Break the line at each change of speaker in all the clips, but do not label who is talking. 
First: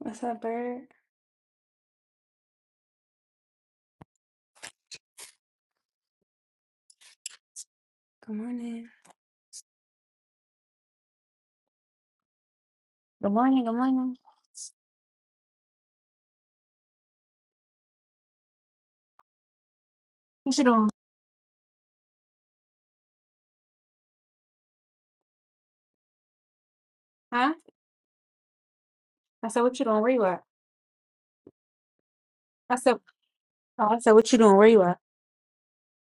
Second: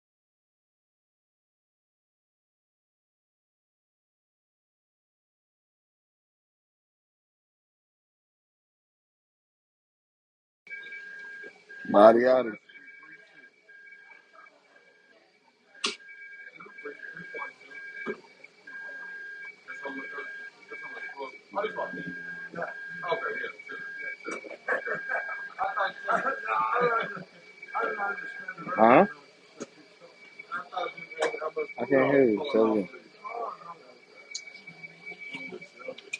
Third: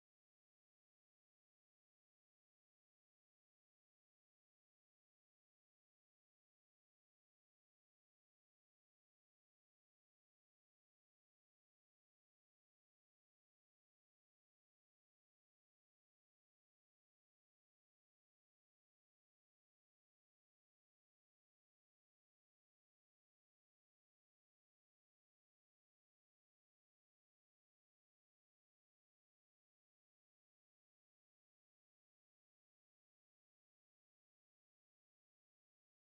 What's up, bird? Good morning.
Body out of
Good morning, good morning. What you doing? Huh?
Huh?
I said, what you doing? Where you at?
I can't hear you.
I
7
said, oh, I said, what you doing? Where you at?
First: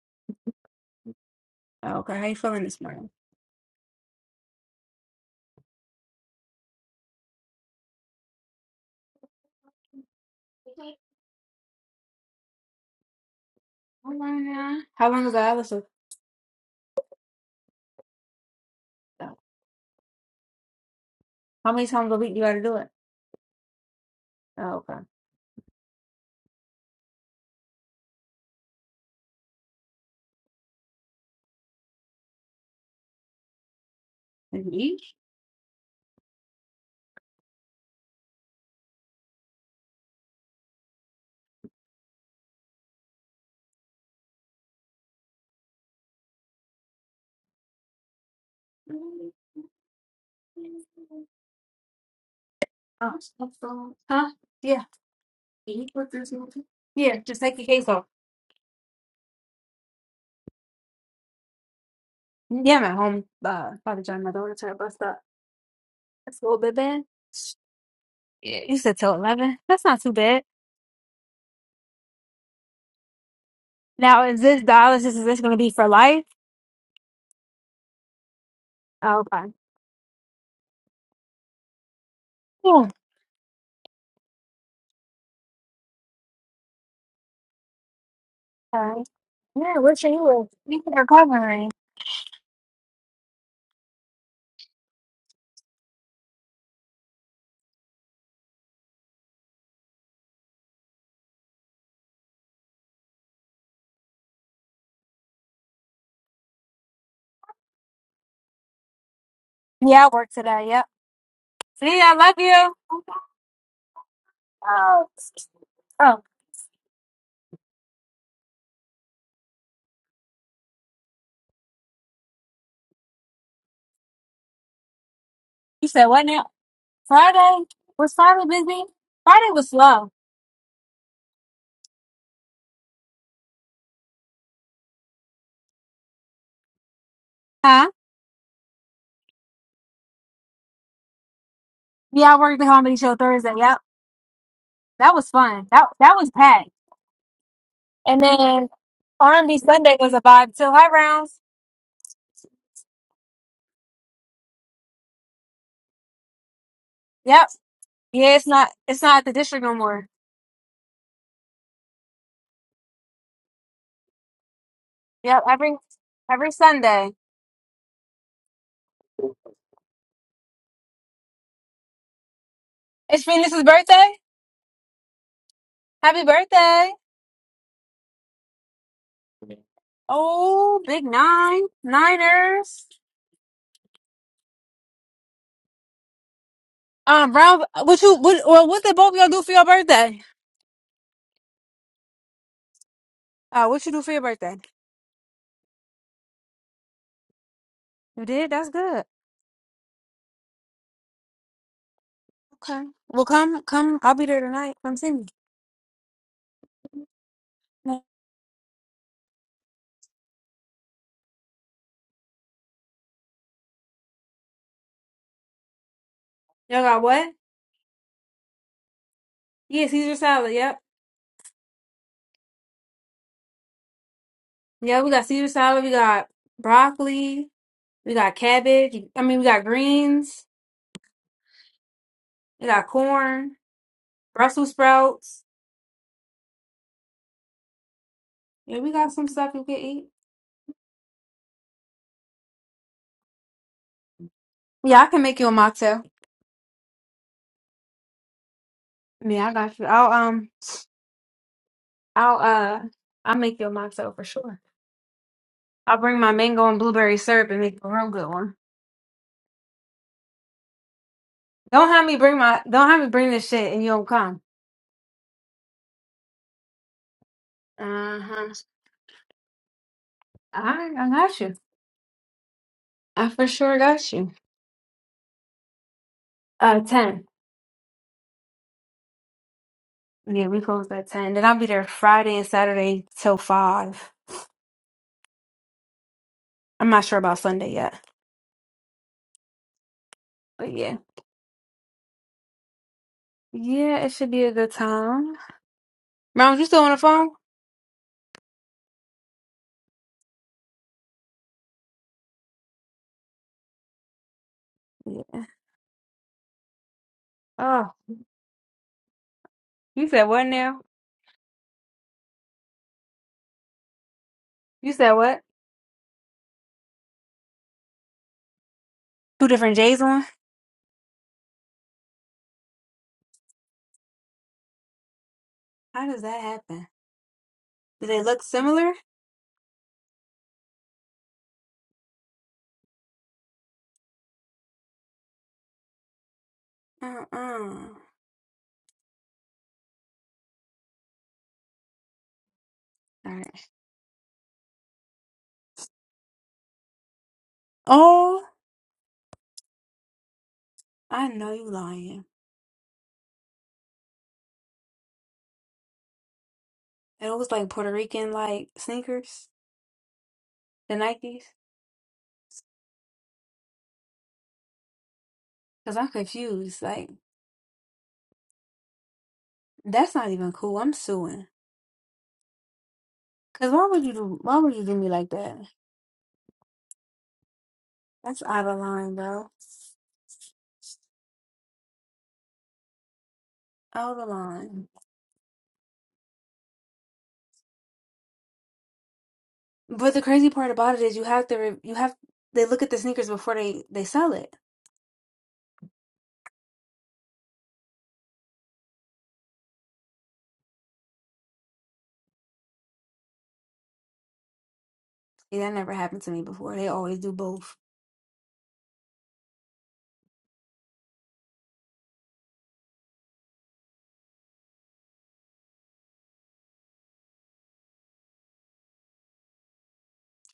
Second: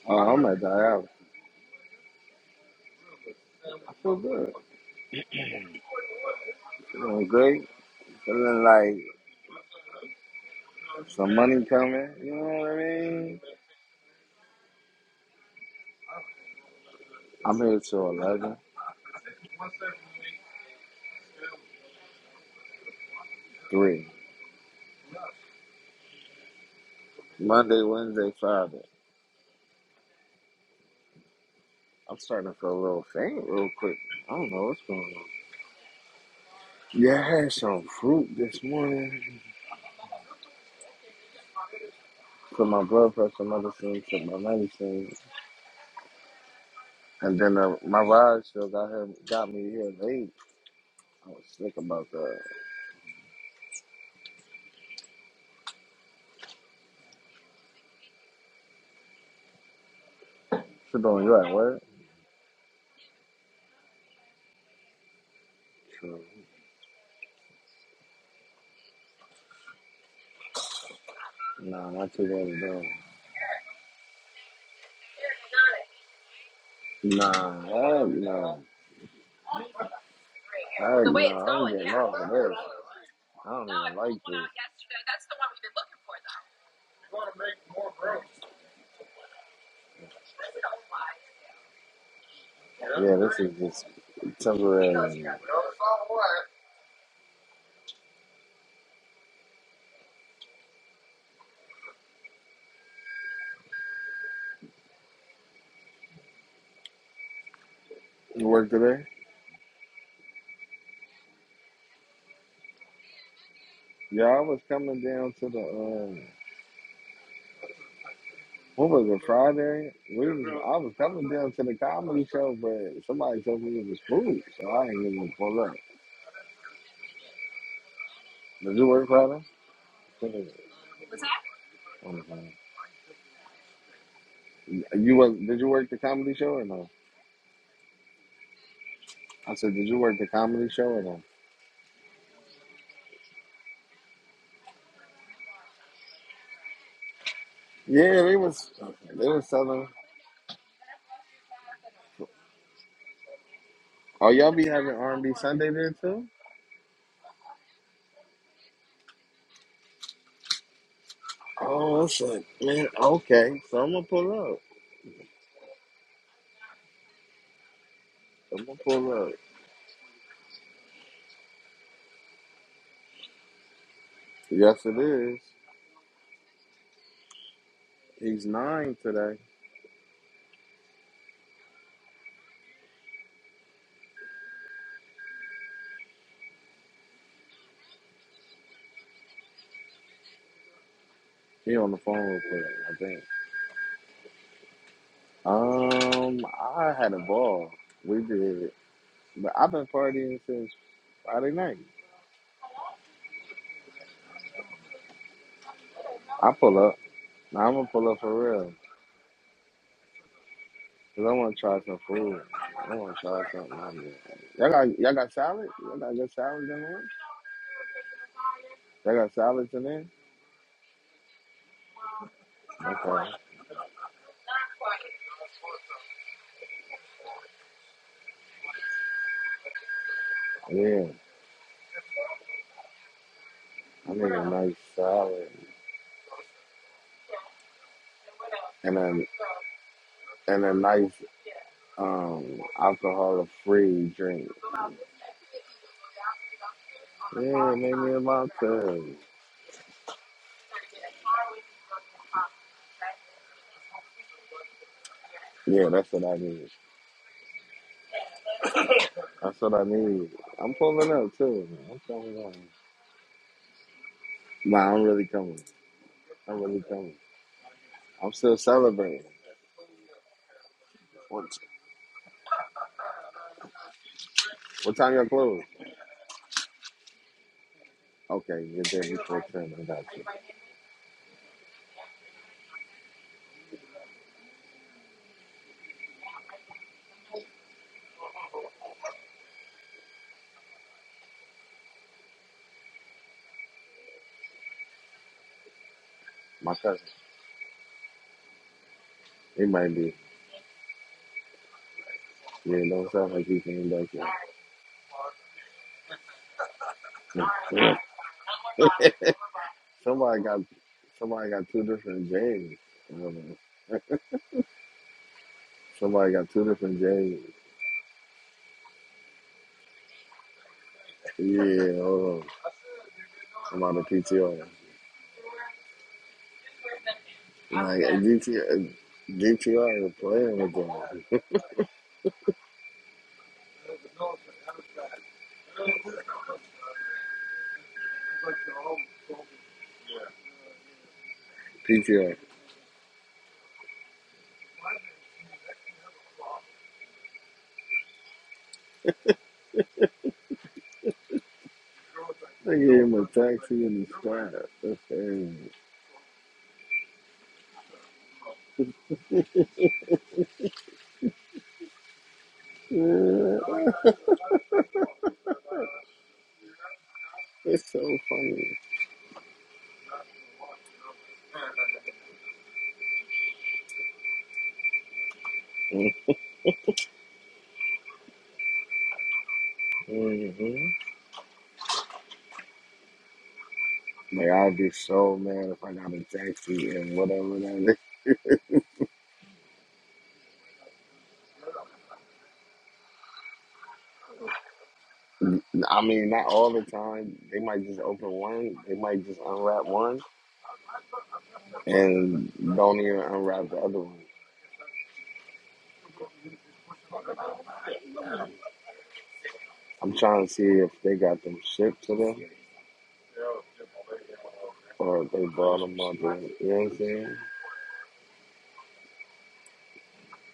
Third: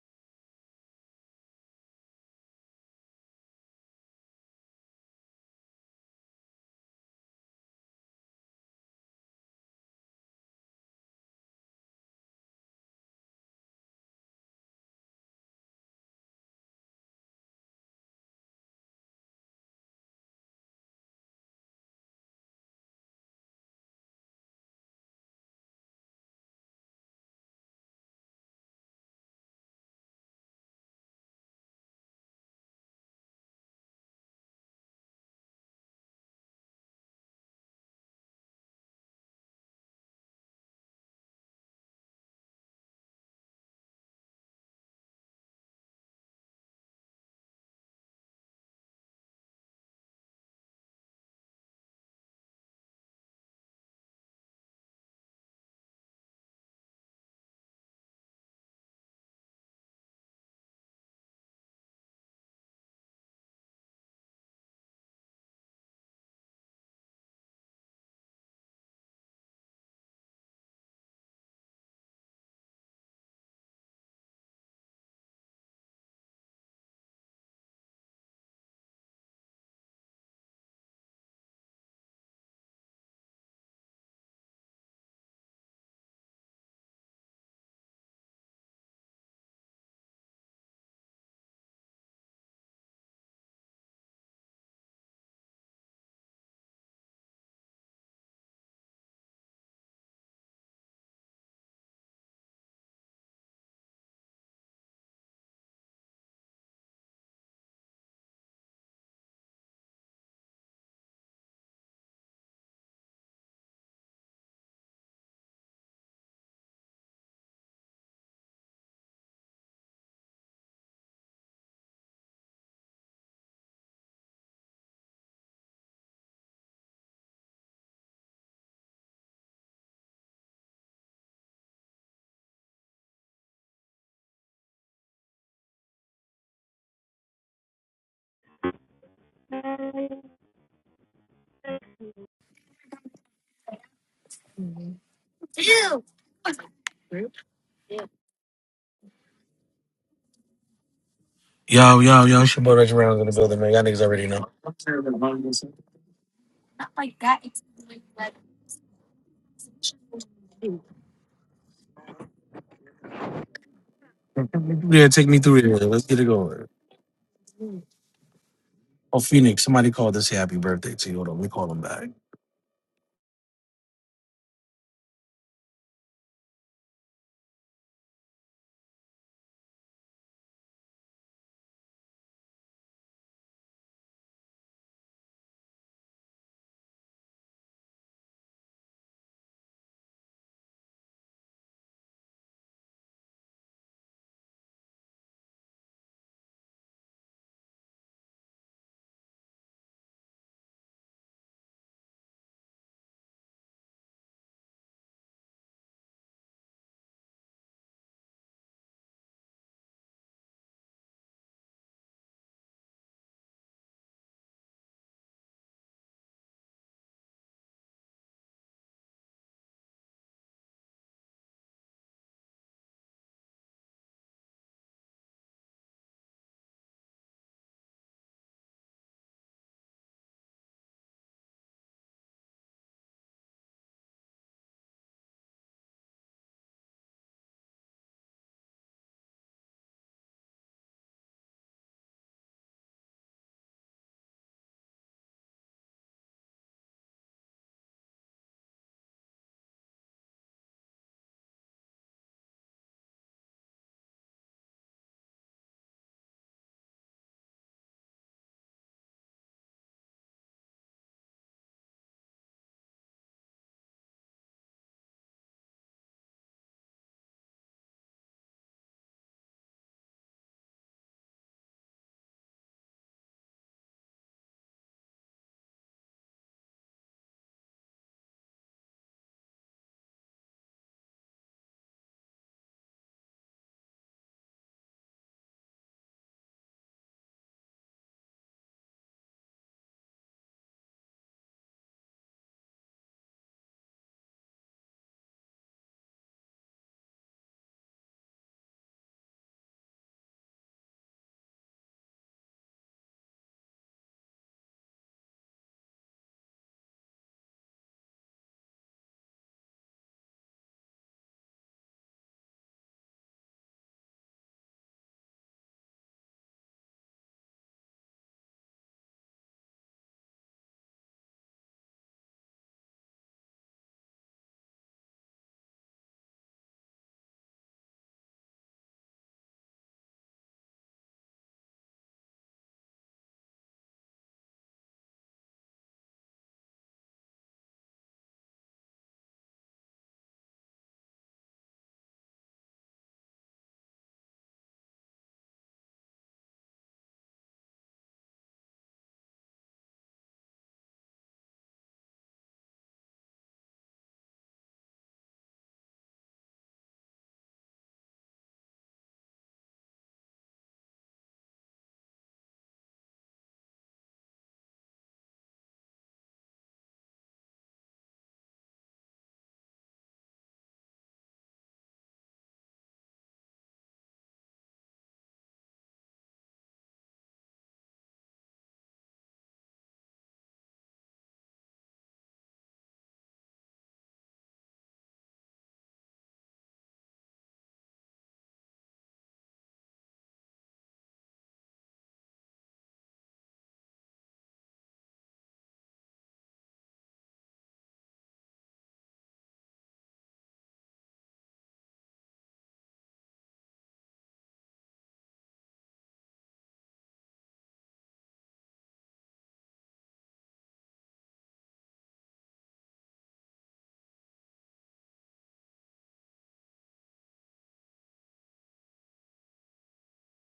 Oh, I'm at the house.
Oh, okay. How you feeling this morning?
I feel good. Feeling great. Feeling like some money coming. You know what I mean?
I'm running around. How long is the hours? of-
I'm here till eleven,
oh, How many times a week you got to do it?
three.
Oh, okay.
Monday, Wednesday, Friday. I'm starting to feel a little faint real quick. I don't
Did
know
you
what's
eat?
going on. Yeah, I had some fruit this morning. Put my blood pressure medicine, took my medicine. And then uh, my ride still got, here, got me here late. I was sick about that.
Oh. Huh? Yeah. Yeah, just take your case off.
Shit, on you at work?
Yeah, I'm at home. Uh, probably join my daughter to her bus stop.
True.
That's a little bit bad. Yeah, you said till 11. That's not too bad.
Nah, not too bad. many though.
Now, is this dialysis? Is this going to be for life?
Nah, I, nah,
Oh, okay.
I, The way it's nah, I don't get off of this.
Yeah,
I don't No, I even pulled like one this. out yesterday. That's
Okay. yeah. Where should you live? You can recovery.
the one we've been looking for, though. Yeah, this is just temporary. You work today?
Yeah, I work today. Yep. See, I love you.
Yeah, I was coming
Oh,
down to the
Oh,
um, what was it Friday? We was, I was coming down to the comedy show, but somebody told me it was food, so I ain't even pull up.
you said what now? Friday was Friday
Did
busy.
you work Friday?
Friday was slow.
What is it? Hold on, hold on. You was? Did you work the comedy show or no?
Huh?
I said, did you work the comedy show or no?
Yeah, I worked the comedy show Thursday. Yep. That was fun. That
Yo,
that was packed. And
Yeah, they
then
was they was
R&B
selling.
Sunday was a vibe too. Hi, Rounds.
yo, yo, it's your boy Reggie Reynolds in the building, man. Y'all niggas already
Oh,
know.
y'all be having R and B Sunday there too?
Yep. Yeah, it's not it's not at the district no more.
Oh, that's like man. Okay, so I'm gonna pull up.
Yeah, take me
Yep.
through
Every
it. Let's get it
every
going.
Sunday.
I'm gonna pull
Oh,
up.
Phoenix, somebody called this happy birthday to you. Hold on, let me call them back.
It's Phoenix's birthday.
Yes, it is.
Happy birthday.
He's nine today.
Oh, big nine, Niners. Um, Brown, what you, what, well, what did both of y'all do for your birthday?
He on the phone real quick, I think.
Uh, what you do for your birthday?
Um, I had a ball. We
You did? That's
did,
good.
but I've been partying since Friday night.
Okay. Well, come, come. I'll be there tonight. Come see me.
I pull up. Now I'm gonna
Y'all
pull up for real. Cause I wanna try some food. I wanna try something. out here. Y'all got y'all got salad? Y'all got good salads in
got
there?
what?
Y'all got salads in
Yeah,
there?
Caesar salad. Yep.
Okay.
Yeah, we got Caesar salad. We got broccoli. We got cabbage. I mean, we got greens.
Yeah,
We got corn,
I need a
Brussels
nice
sprouts.
salad
Yeah, we
and
got
a
some stuff you can eat.
and a nice um alcohol free drink.
Yeah, I can make you a mocktail.
Yeah, make me a mocktail.
Yeah, I got you. I'll, um, I'll uh I'll make you a mocktail for sure.
Yeah,
I'll
that's
bring
what
my
I
mango
need.
and blueberry syrup and make a real good one.
That's what I need. I'm pulling up too. man.
Don't
I'm
have me bring
coming up.
my don't have me bring this shit and you don't come.
Nah, I'm really coming. I'm really coming.
Uh
I'm
huh.
still celebrating.
I I got
What
you. I for sure got you.
what time y'all close?
Uh ten.
Okay, you're there before ten. I got you.
Yeah, we close at ten. Then I'll be there Friday and Saturday till five. I'm not sure about Sunday yet. But yeah. Yeah, it should be a good time. Mom, you
My
still on the
cousin,
phone?
he might be. Yeah, don't sound like he came back
Yeah. Oh.
yet.
You said
Somebody
what
got
now?
somebody got two different James. Um,
You said what?
somebody got two different James.
Two different J's on?
Yeah, hold on. I'm on the PTR.
How does that happen?
Like
Do they look
DTR,
similar?
is playing with them.
Mm-mm.
PTR.
Alright. Oh, I know you lying.
They gave him a taxi in the squad. That's crazy.
And it was like Puerto Rican like sneakers, the Nikes.
Yeah,
Cause I'm confused. Like
it's so funny.
that's not even cool. I'm suing. Cause why would you do? Why would you do me like that? That's out of line, bro.
Mm-hmm.
Out of
Like I'd
line.
be so mad if I got a taxi and whatever that
But the crazy part about it is you have to. Re- you have. They look at the sneakers before they they sell it.
is. I mean, not all the time. They might just open one. They might just unwrap one. and don't even unwrap the other one.
See, that never happened to me before. They always do both.
I'm trying to see if they got them shipped to them or if they brought them up. There. You know what I'm saying?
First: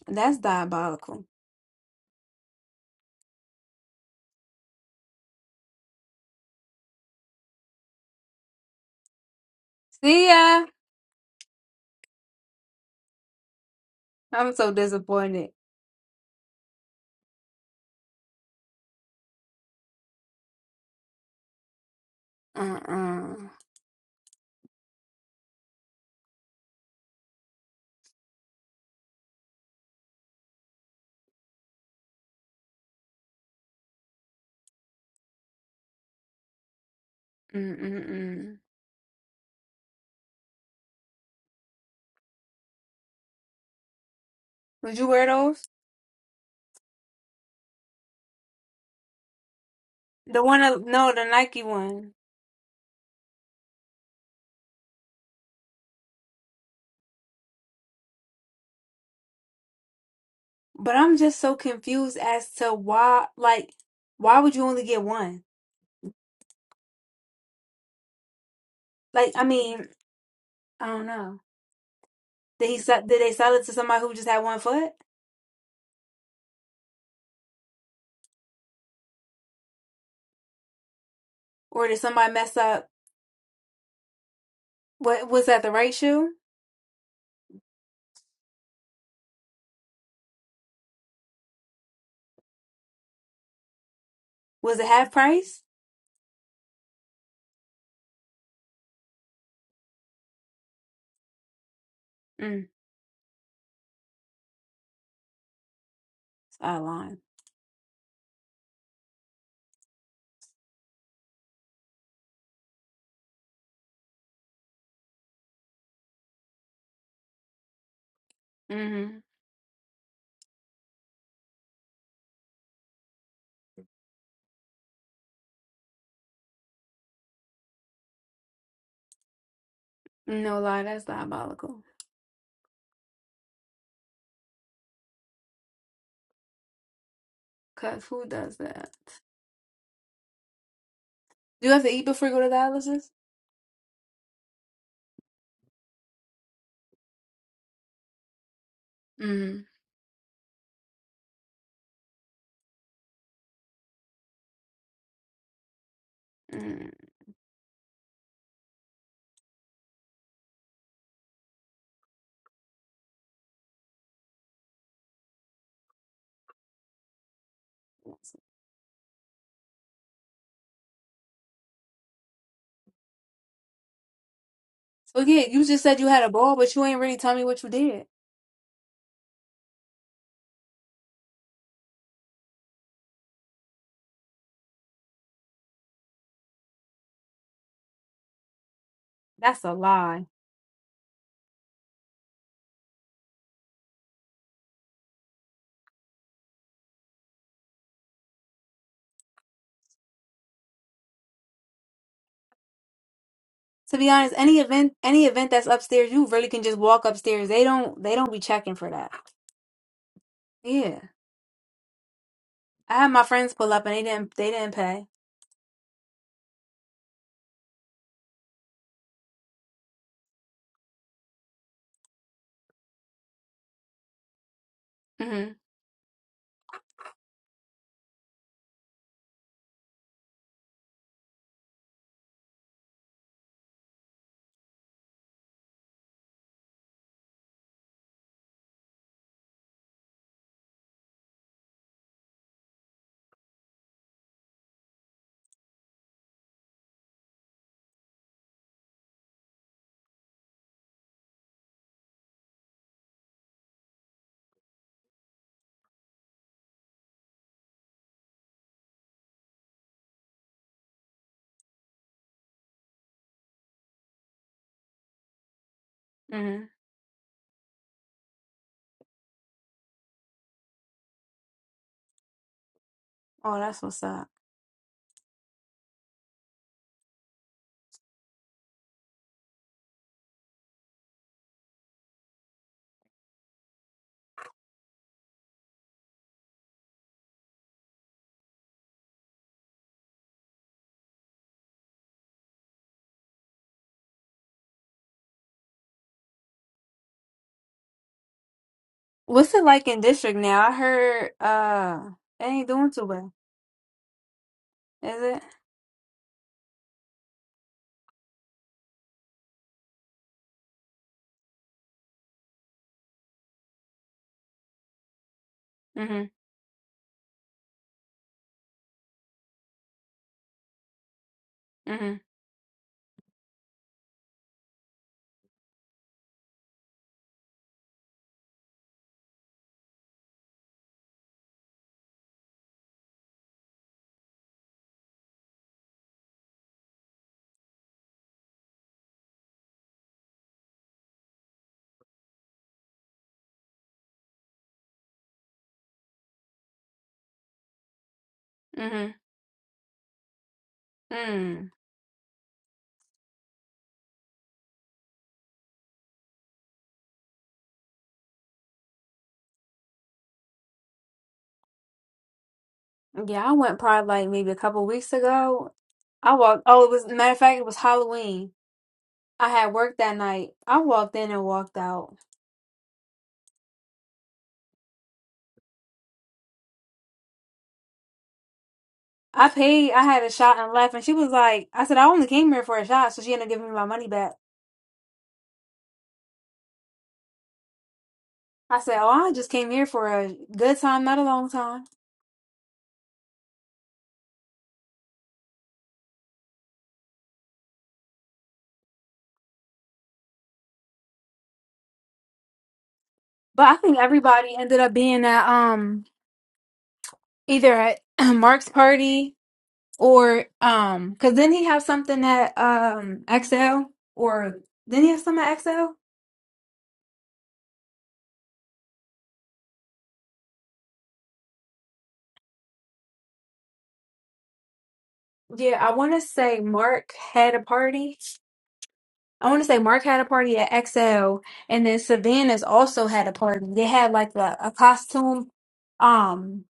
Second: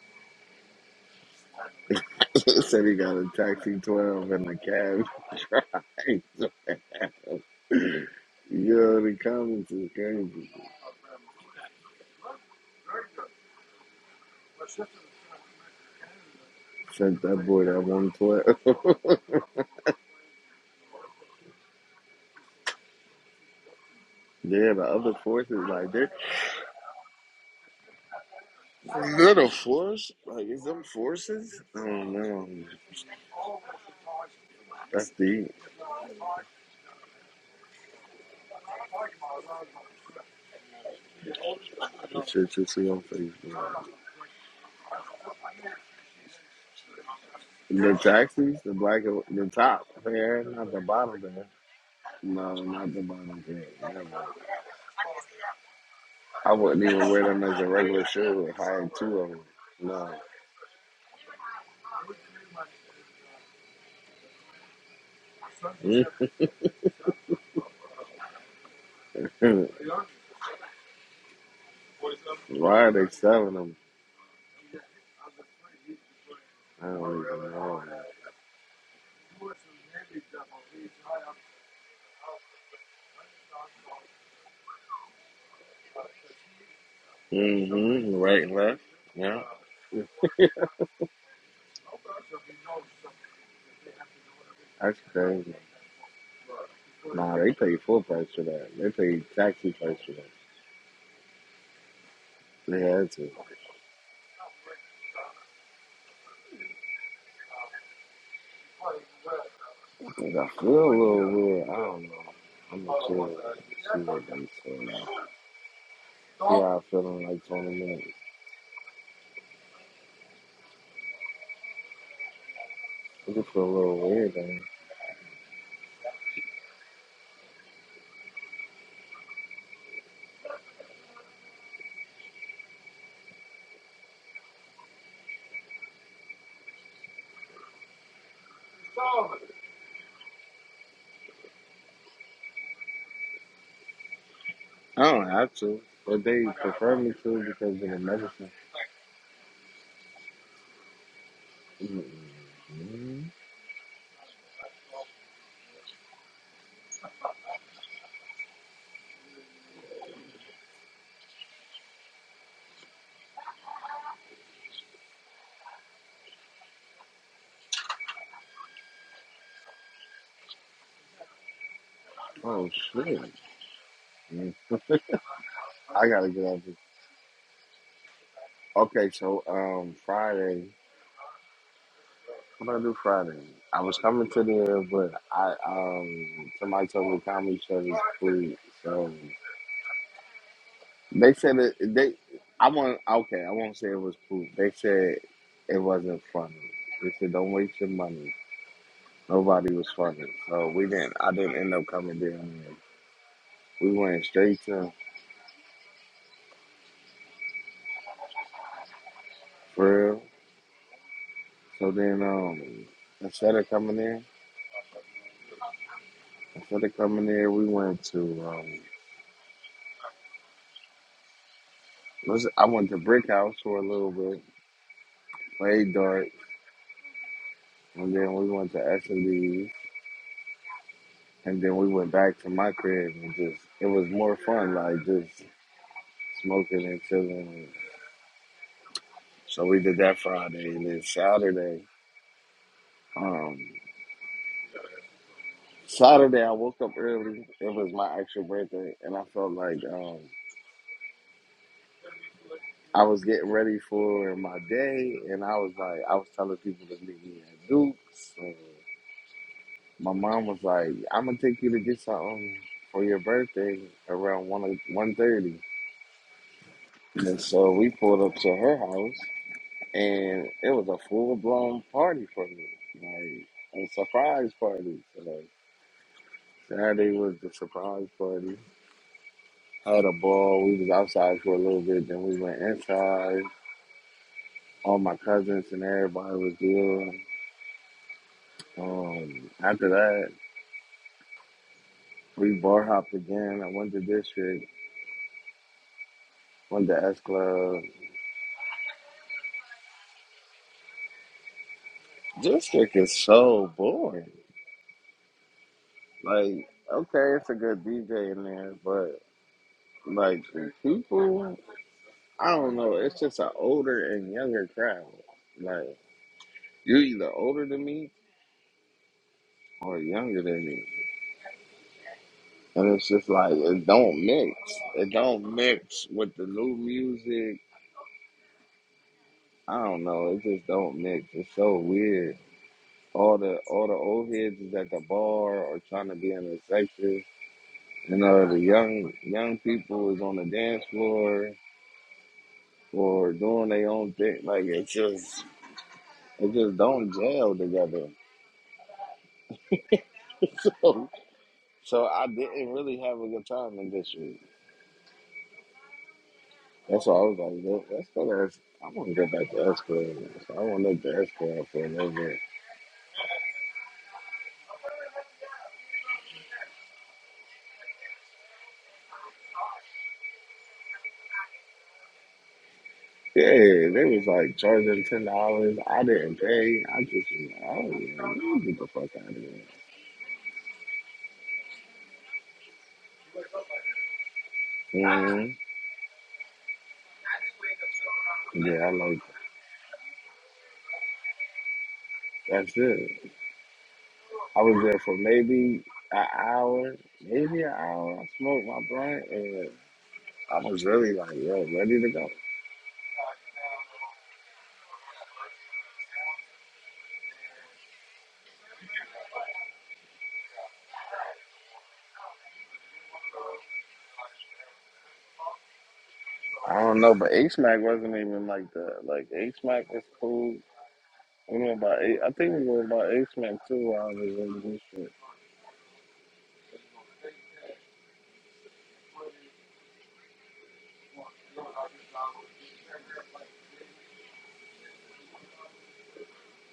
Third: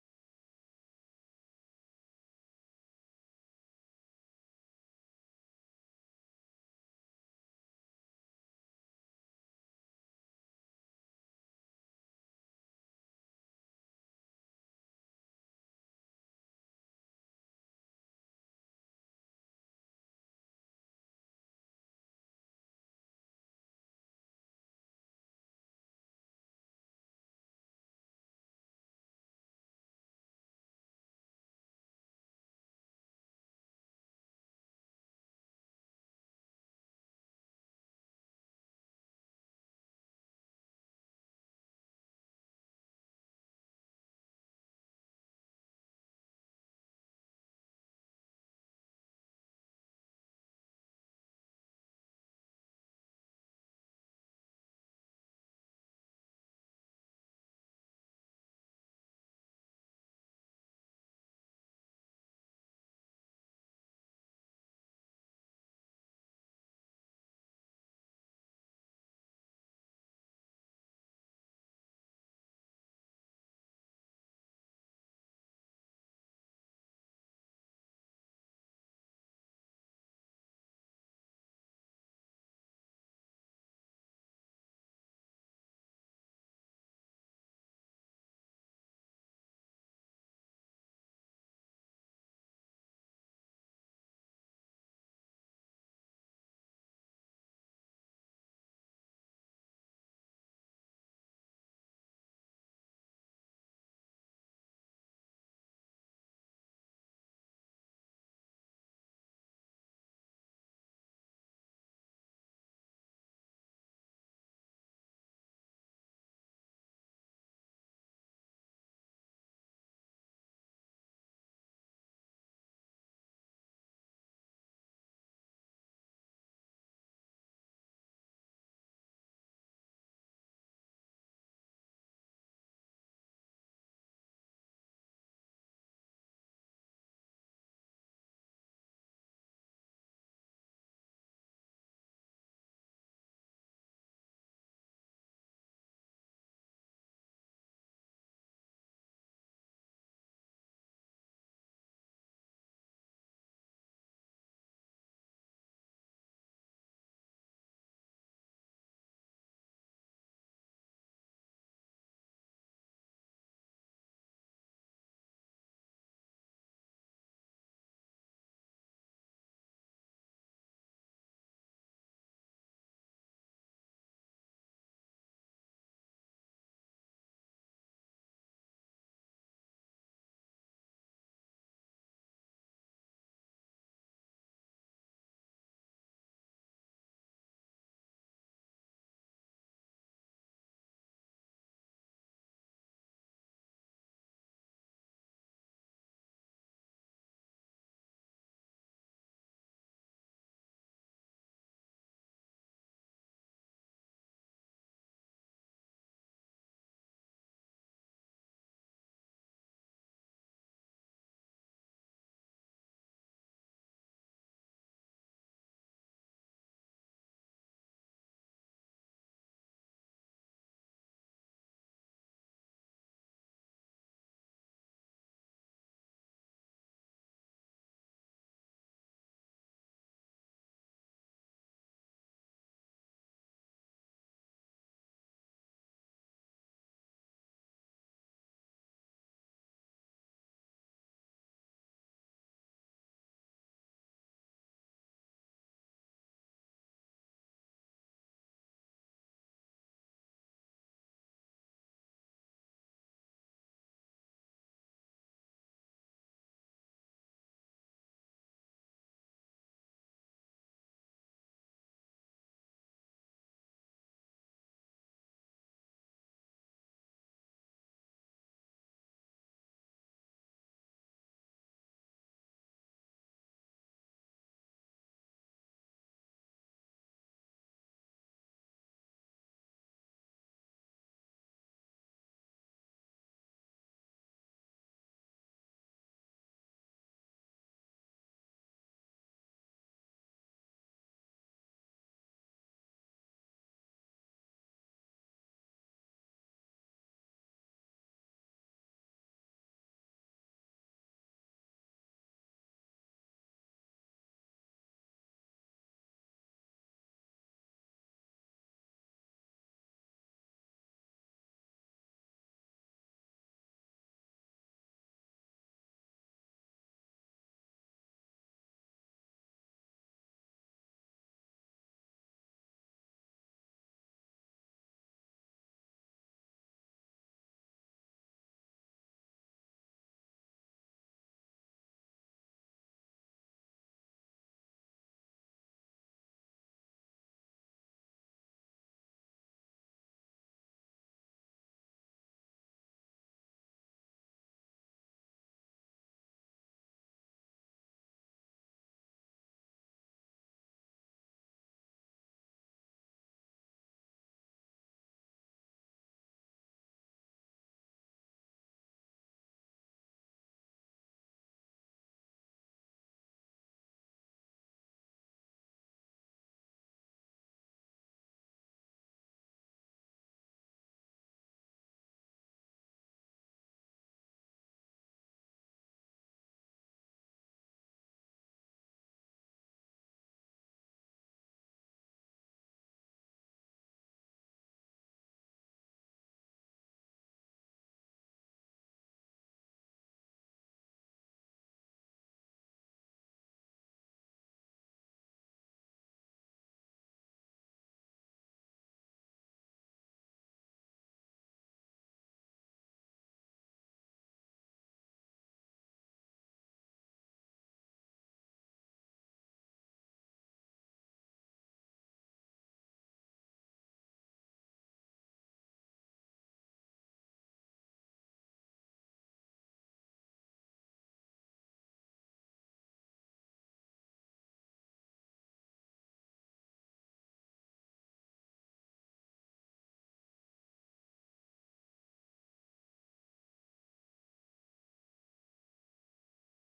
That's diabolical.
Said he got a taxi 12 and a cab. Yo, the comments is
See
crazy.
ya. I'm so disappointed.
Sent that boy that 112.
Uh uh-uh.
yeah, the other forces, like, they're, they're the force? Like, is them forces? I don't know. That's deep.
uh.
The shit you see on Facebook.
Would you wear those?
The taxis, the black, the top pair,
The one,
not
uh,
the
no,
bottom
the
pair.
Nike one.
No, not the bottom pair. Never. I wouldn't even wear them as a regular shoe and hire two of them. No.
But I'm just so confused as to why, like, why would you only get one?
Mm.
Like, I mean, I don't know. Did he
Why are
sell,
they
did they sell
selling
it to
them?
somebody who just had one foot?
I don't even know.
Or did somebody mess up? What was that the right shoe?
Mm-hmm. Right and left. Yeah.
Was it
That's
half
crazy.
price?
Nah, they pay full price for that. They pay taxi price for that.
Mm,
They had to.
it's out of line.
'Cause I feel a little weird. I don't know. I'm not sure. See what they say See how I feel in like 20 minutes.
Mm-hmm.
It just feel a little weird. I, mean.
No lie, that's diabolical. Cause who does that? Do you have to eat before you go to dialysis?
I don't have to, but they prefer me to because of the medicine.
Mm-hmm.
Mm-hmm.
Mm.
Oh shit! Mm.
So yeah, you just said you
I
had
gotta
a
get
ball,
up.
but you ain't really tell me what you did.
Okay, so um, Friday. What did I do Friday? I was coming to there, but I um, somebody told me comedy show was food. So
That's a lie.
they said that they. I want okay. I won't say it was food. They said it wasn't funny. They said don't waste your money. Nobody was funny, so we didn't. I didn't end up coming there. We
To be
went
honest, any
straight to
event, any event that's upstairs, you really can just walk upstairs. They don't, they don't be checking for that.
for real.
Yeah,
So then um
I had my friends
instead of
pull up and
coming
they
there,
didn't, they didn't pay.
instead of coming there, we went to um what's it- I went to Brick House for a little bit,
Mhm,
played dart, and then we went to S and D and then we went back to my crib and just it was more fun, like just smoking and chilling. So we did that Friday and then Saturday, um Saturday I woke up early. It was my actual birthday and I felt like um, I was getting ready for my day, and I was like, I was telling people to meet me at Duke's. And my mom was like, "I'm gonna take you to get something for your birthday around one one thirty."
mhm.
And so we pulled up to her house, and it was a full blown party for me,
Oh, that's
like a
what's up.
surprise party. So like, Saturday was the surprise party. I had a ball. We was outside for a little bit, then we went inside. All my cousins and everybody was there. Um, after that, we bar hopped again. I went to district, went to S Club.
What's it like in district now? I heard, uh, it ain't doing
District
too
is
well,
so boring.
is it?
Like, okay, it's a good DJ in there, but like the people, I don't know. It's just an older and younger crowd. Like,
Mhm,
you're either older than me or younger than me,
mhm,
and it's just like it don't mix. It don't mix with the new music. I don't know. It just don't mix. It's so weird. all the all the old heads is at the bar or trying to be in the section. You know, the young young people is on the dance floor or doing their own thing. Like it just it just don't gel together.
mhm,
so
mm.
so I didn't really have a good time in this year. That's why I was like, "Look, let's go to S- I want to go back to S Club. So I want to look to S Club for a little bit.
Yeah, I went probably like maybe a couple weeks ago. I walked. Oh, it was matter of fact, it was Halloween. I had work that night. I walked in and walked out.
Yeah, they was like charging ten dollars. I didn't pay. I just, I don't know. Get the fuck out of
I
here.
paid. I had a shot and left, and she was like, "I said I only came here for a shot," so she ended up giving me my money back.
Mhm.
I
Yeah, I
said, "Oh,
like
I just came here for a good time, not a long time."
that's it. I was there for maybe an hour, maybe an hour. I smoked my blunt and I was really like, yo, ready to go.
But I think everybody ended up being at um either at Mark's party or um because then he have something at um XL or then he have some at XL.
I don't know, but H Mac wasn't even like that. Like H Mac was cool. We went by A- I think we went by H Mac too. while I was in this shit.
Yeah, I want to say Mark had a party I want to say Mark had a party at XL, and then Savannah's also had a party. They had like a, a costume, um,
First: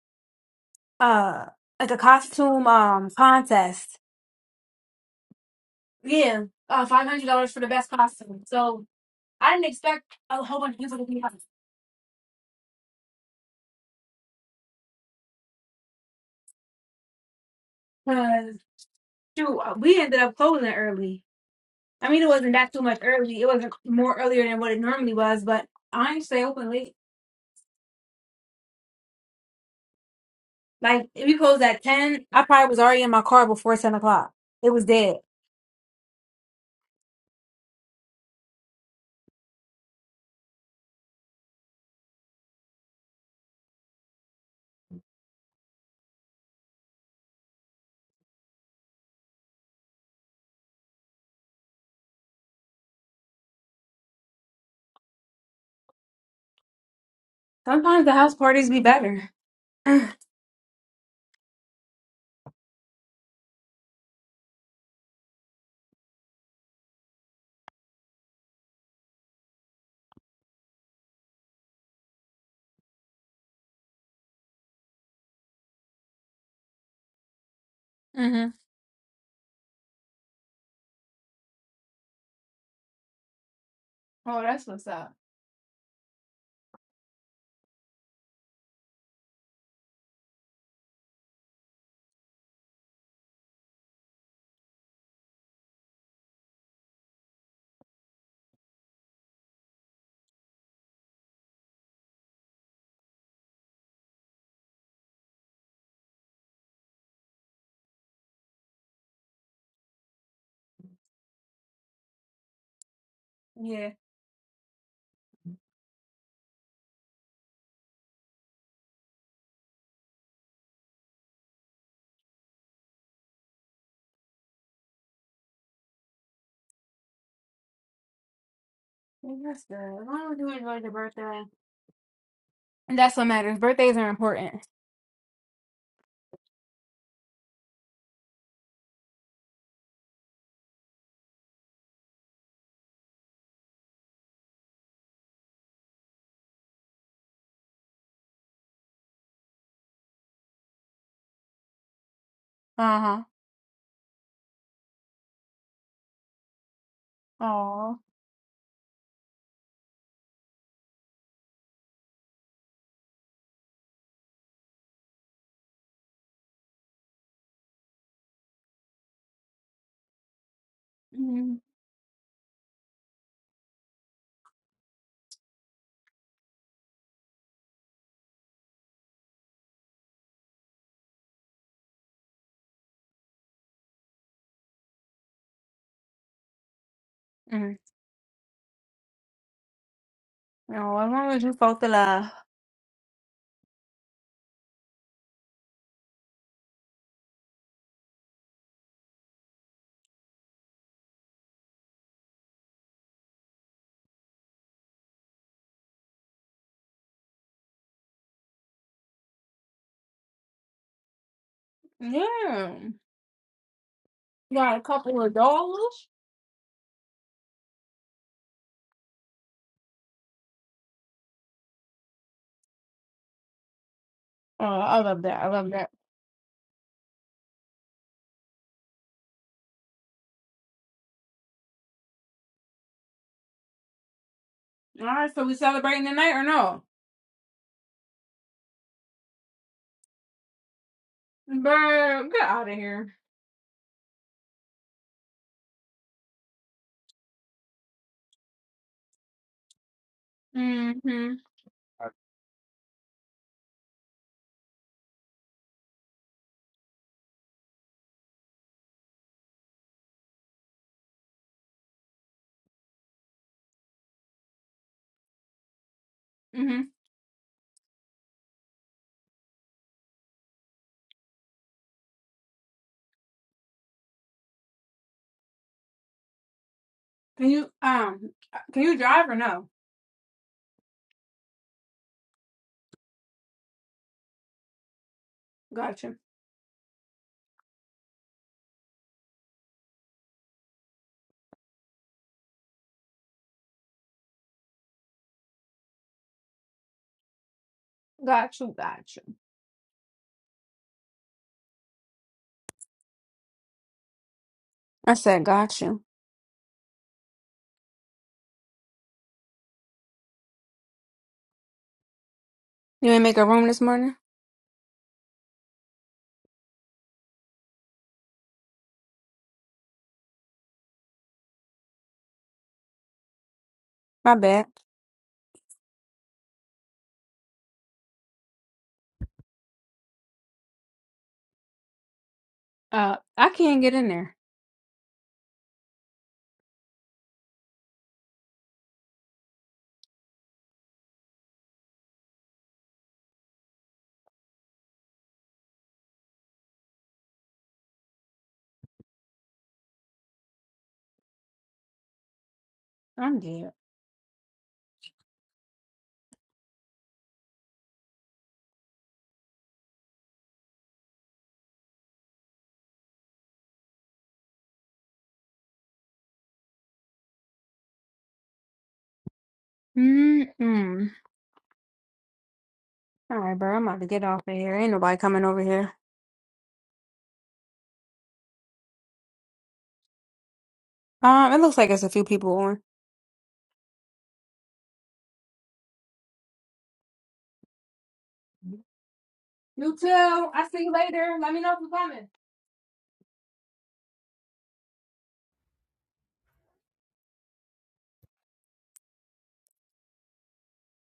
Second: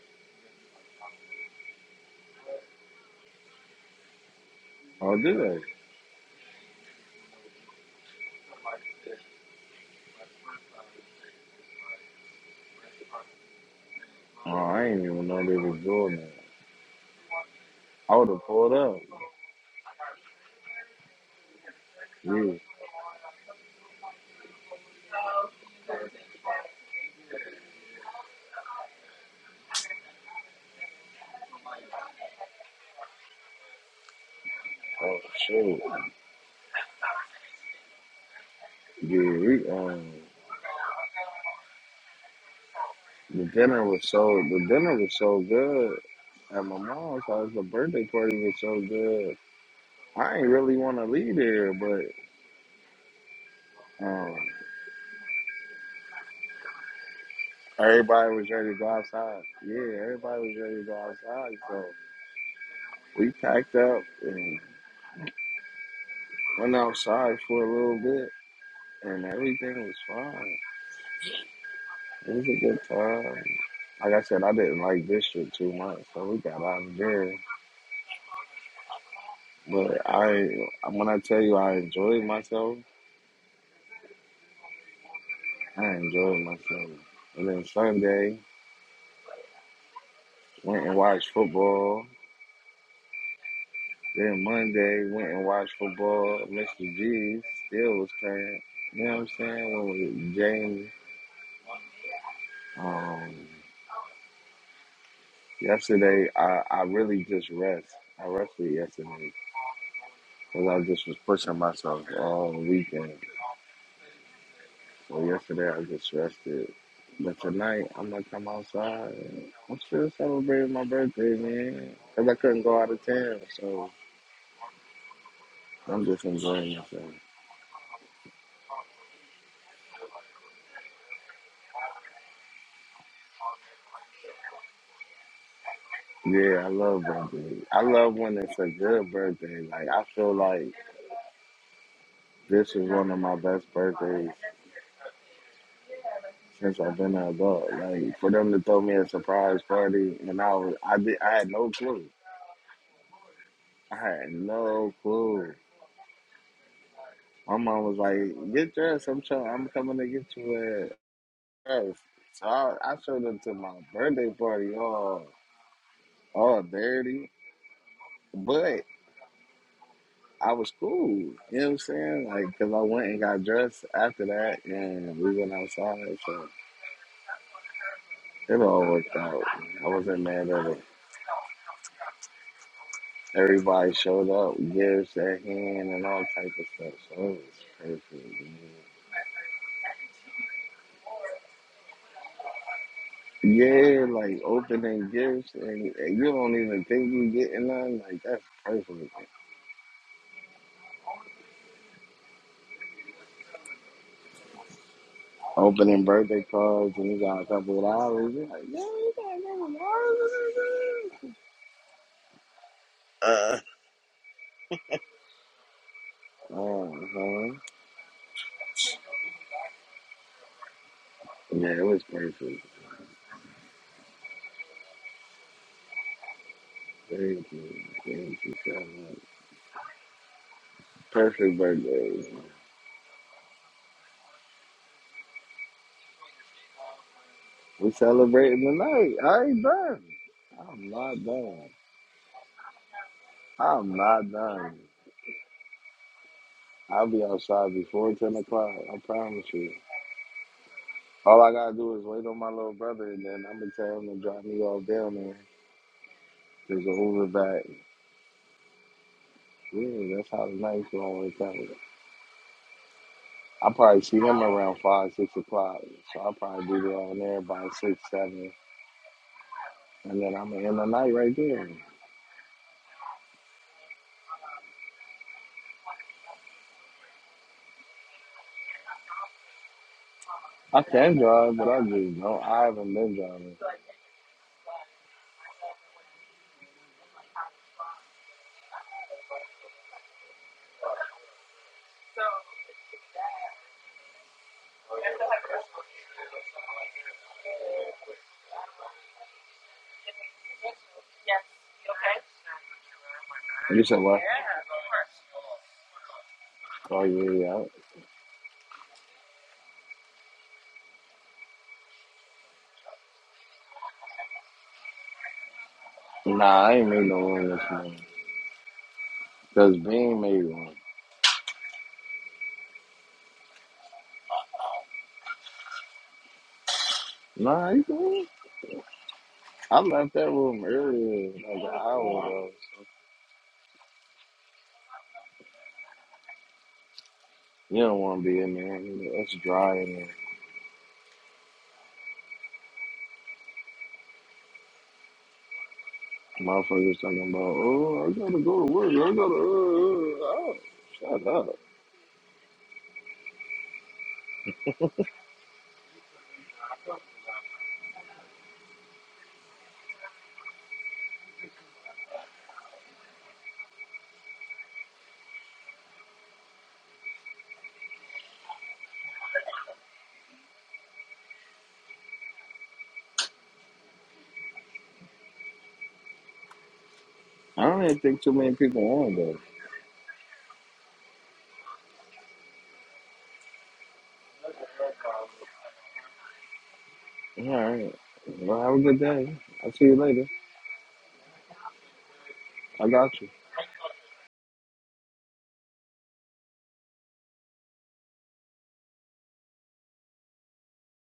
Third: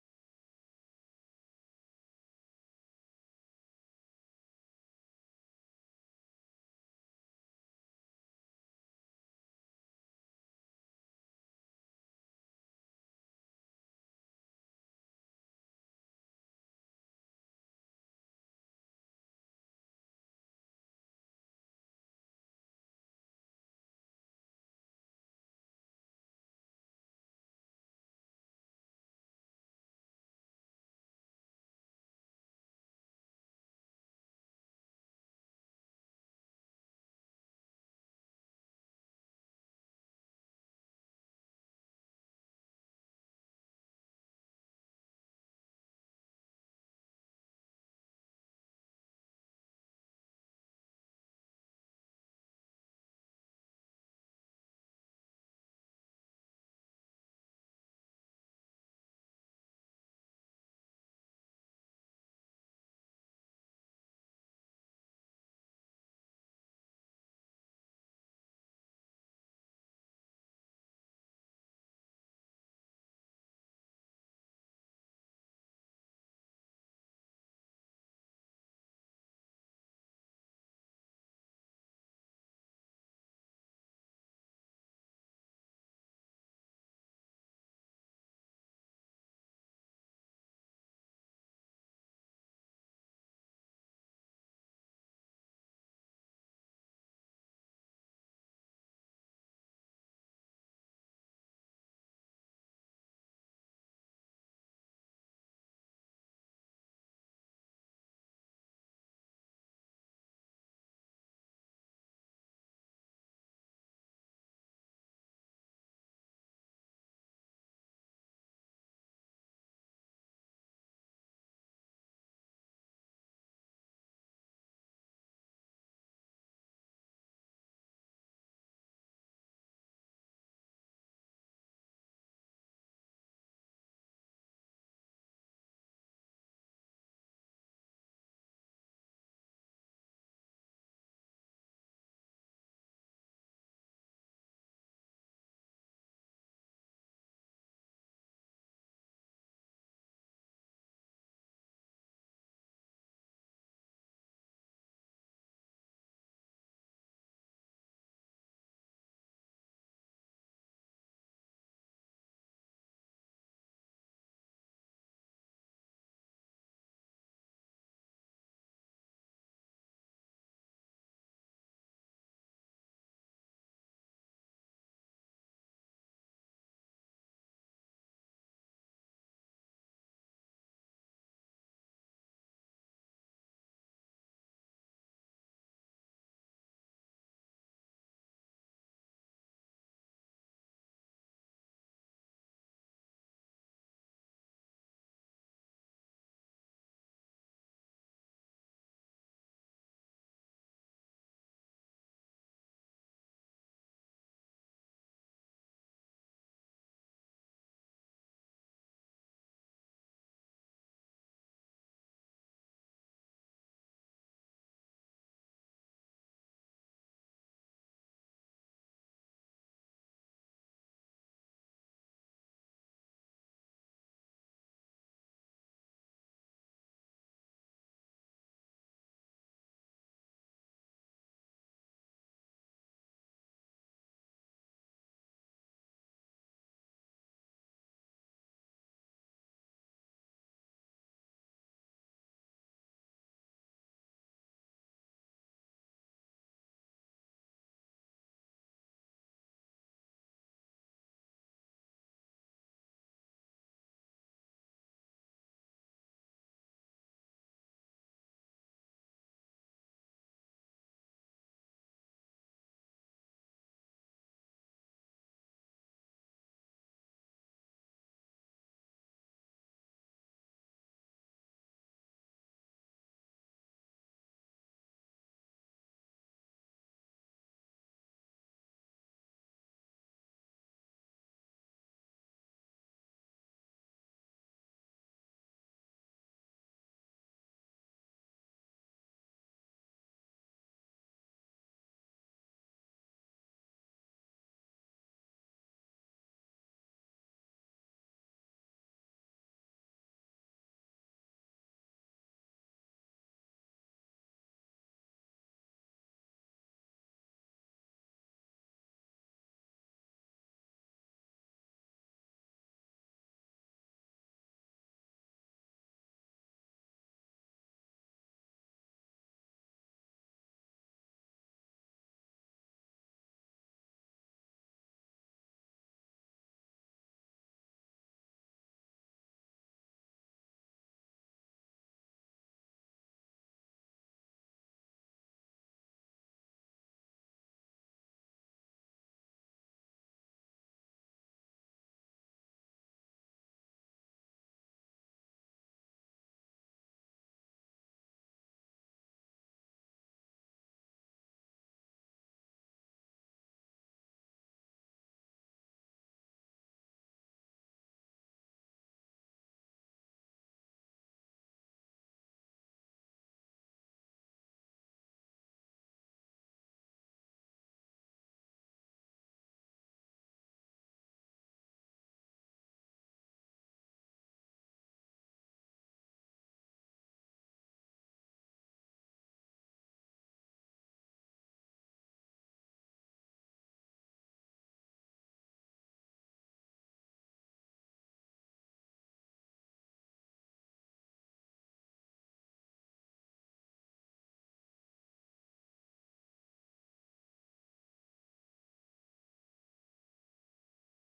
uh, like a costume um contest.
Oh, did they?
Yeah, uh, five hundred dollars for the best costume. So I didn't expect a whole bunch of people to be out
Oh, I didn't even know they was doing that. I would have
because
pulled up.
shoot, uh, we ended up closing early. I mean, it wasn't
Yeah.
that too much early. It wasn't more earlier than what it normally was, but I didn't stay open late. Like if we closed at ten, I probably was already in my car before ten o'clock. It was dead.
Oh shit. Yeah, we um the dinner was so the dinner was so good. at my mom's house. The birthday party was so good. I ain't really want to leave there, but um,
Sometimes the house
everybody was
parties
ready to
be
go
better.
outside.
hmm
Yeah, everybody was ready to go outside. So we packed up and went outside for a little bit, and everything was fine. It was a good time. Like I said, I didn't like district too much, so we got out of there.
oh,
But I, when I tell you, I enjoyed myself.
hmm that's what's up.
I enjoyed myself. And then Sunday, went and watched football. Then Monday, went and watched football. Mr. G still was playing. You know what I'm saying? When we James. Um, yesterday, I, I really just rest. I rested yesterday because I just was pushing myself all weekend.
Yeah,
So yesterday, I just rested. But tonight, I'm gonna come outside. and I'm still celebrating my birthday, man. Cause I couldn't go out of town, so I'm just enjoying myself.
Well, that's good. As long as you enjoy your birthday, and that's what matters. Birthdays are important.
Yeah, I love birthdays. I love when it's a good birthday. Like I feel like this is one of my best birthdays since I've been an adult. Like for them to throw me a surprise party, and I was I did I had no clue.
Uh huh.
I had no clue. My mom was
Oh.
like, "Get dressed. I'm trying. I'm coming to get you a dress." So I, I showed up to my birthday party all all dirty, but. I was cool. You
Mm-hmm.
know what I'm saying? Like, cause I went and got dressed after that, and we went outside, so it all worked out. I wasn't mad at it. Everybody showed up, gifts at hand, and all type of stuff. So
mm
it was perfect.
Oh, as long as you felt the love.
Yeah, like opening gifts, and, and you don't even think you getting none. Like that's perfect. Opening birthday cards, and you got a couple of dollars. You're like, yeah.
Yeah, you got a couple of dollars.
Uh huh. Yeah, it was perfect.
Oh, I love that. I love that.
Thank you. Thank you so much. Perfect birthday.
All right, so we celebrating tonight or no?
We celebrating tonight. I ain't done. I'm not done.
Bro, get out of here.
I'm not done. I'll be outside before 10 o'clock. I promise you.
Mm-hmm.
All I gotta do is wait on my little brother and then I'm gonna tell him to drop me off down there. There's an Uber back. Yeah, that's how the night's gonna work out. i probably see him around 5, 6 o'clock. So I'll
Mm-hmm.
probably be down there by 6, 7. And then I'm gonna end the night right there.
Can you um can you drive or no?
I can drive, but I just don't. I haven't been driving.
Got you. Got you, got you.
You said what?
I said got you.
Oh yeah,
You ain't make a room this morning?
yeah. Nah, I ain't made no room this morning. Cause Bean made one.
My bad.
Nah, you can. I left that room earlier, like an hour ago.
Uh I can't get in there.
You don't want to be in there. It's dry in there. Motherfuckers talking about, oh, I gotta go to work. I gotta. Uh, uh, uh." Shut up.
I'm dead. Mm-mm. All right, bro. I'm about to get off of here. Ain't nobody coming over here.
I don't even think too many people want though.
Um, it looks like it's a few people on.
All right. Well, have a good day. I'll see
You
you
too.
later.
I see you later. Let me know if you're coming.
I got you.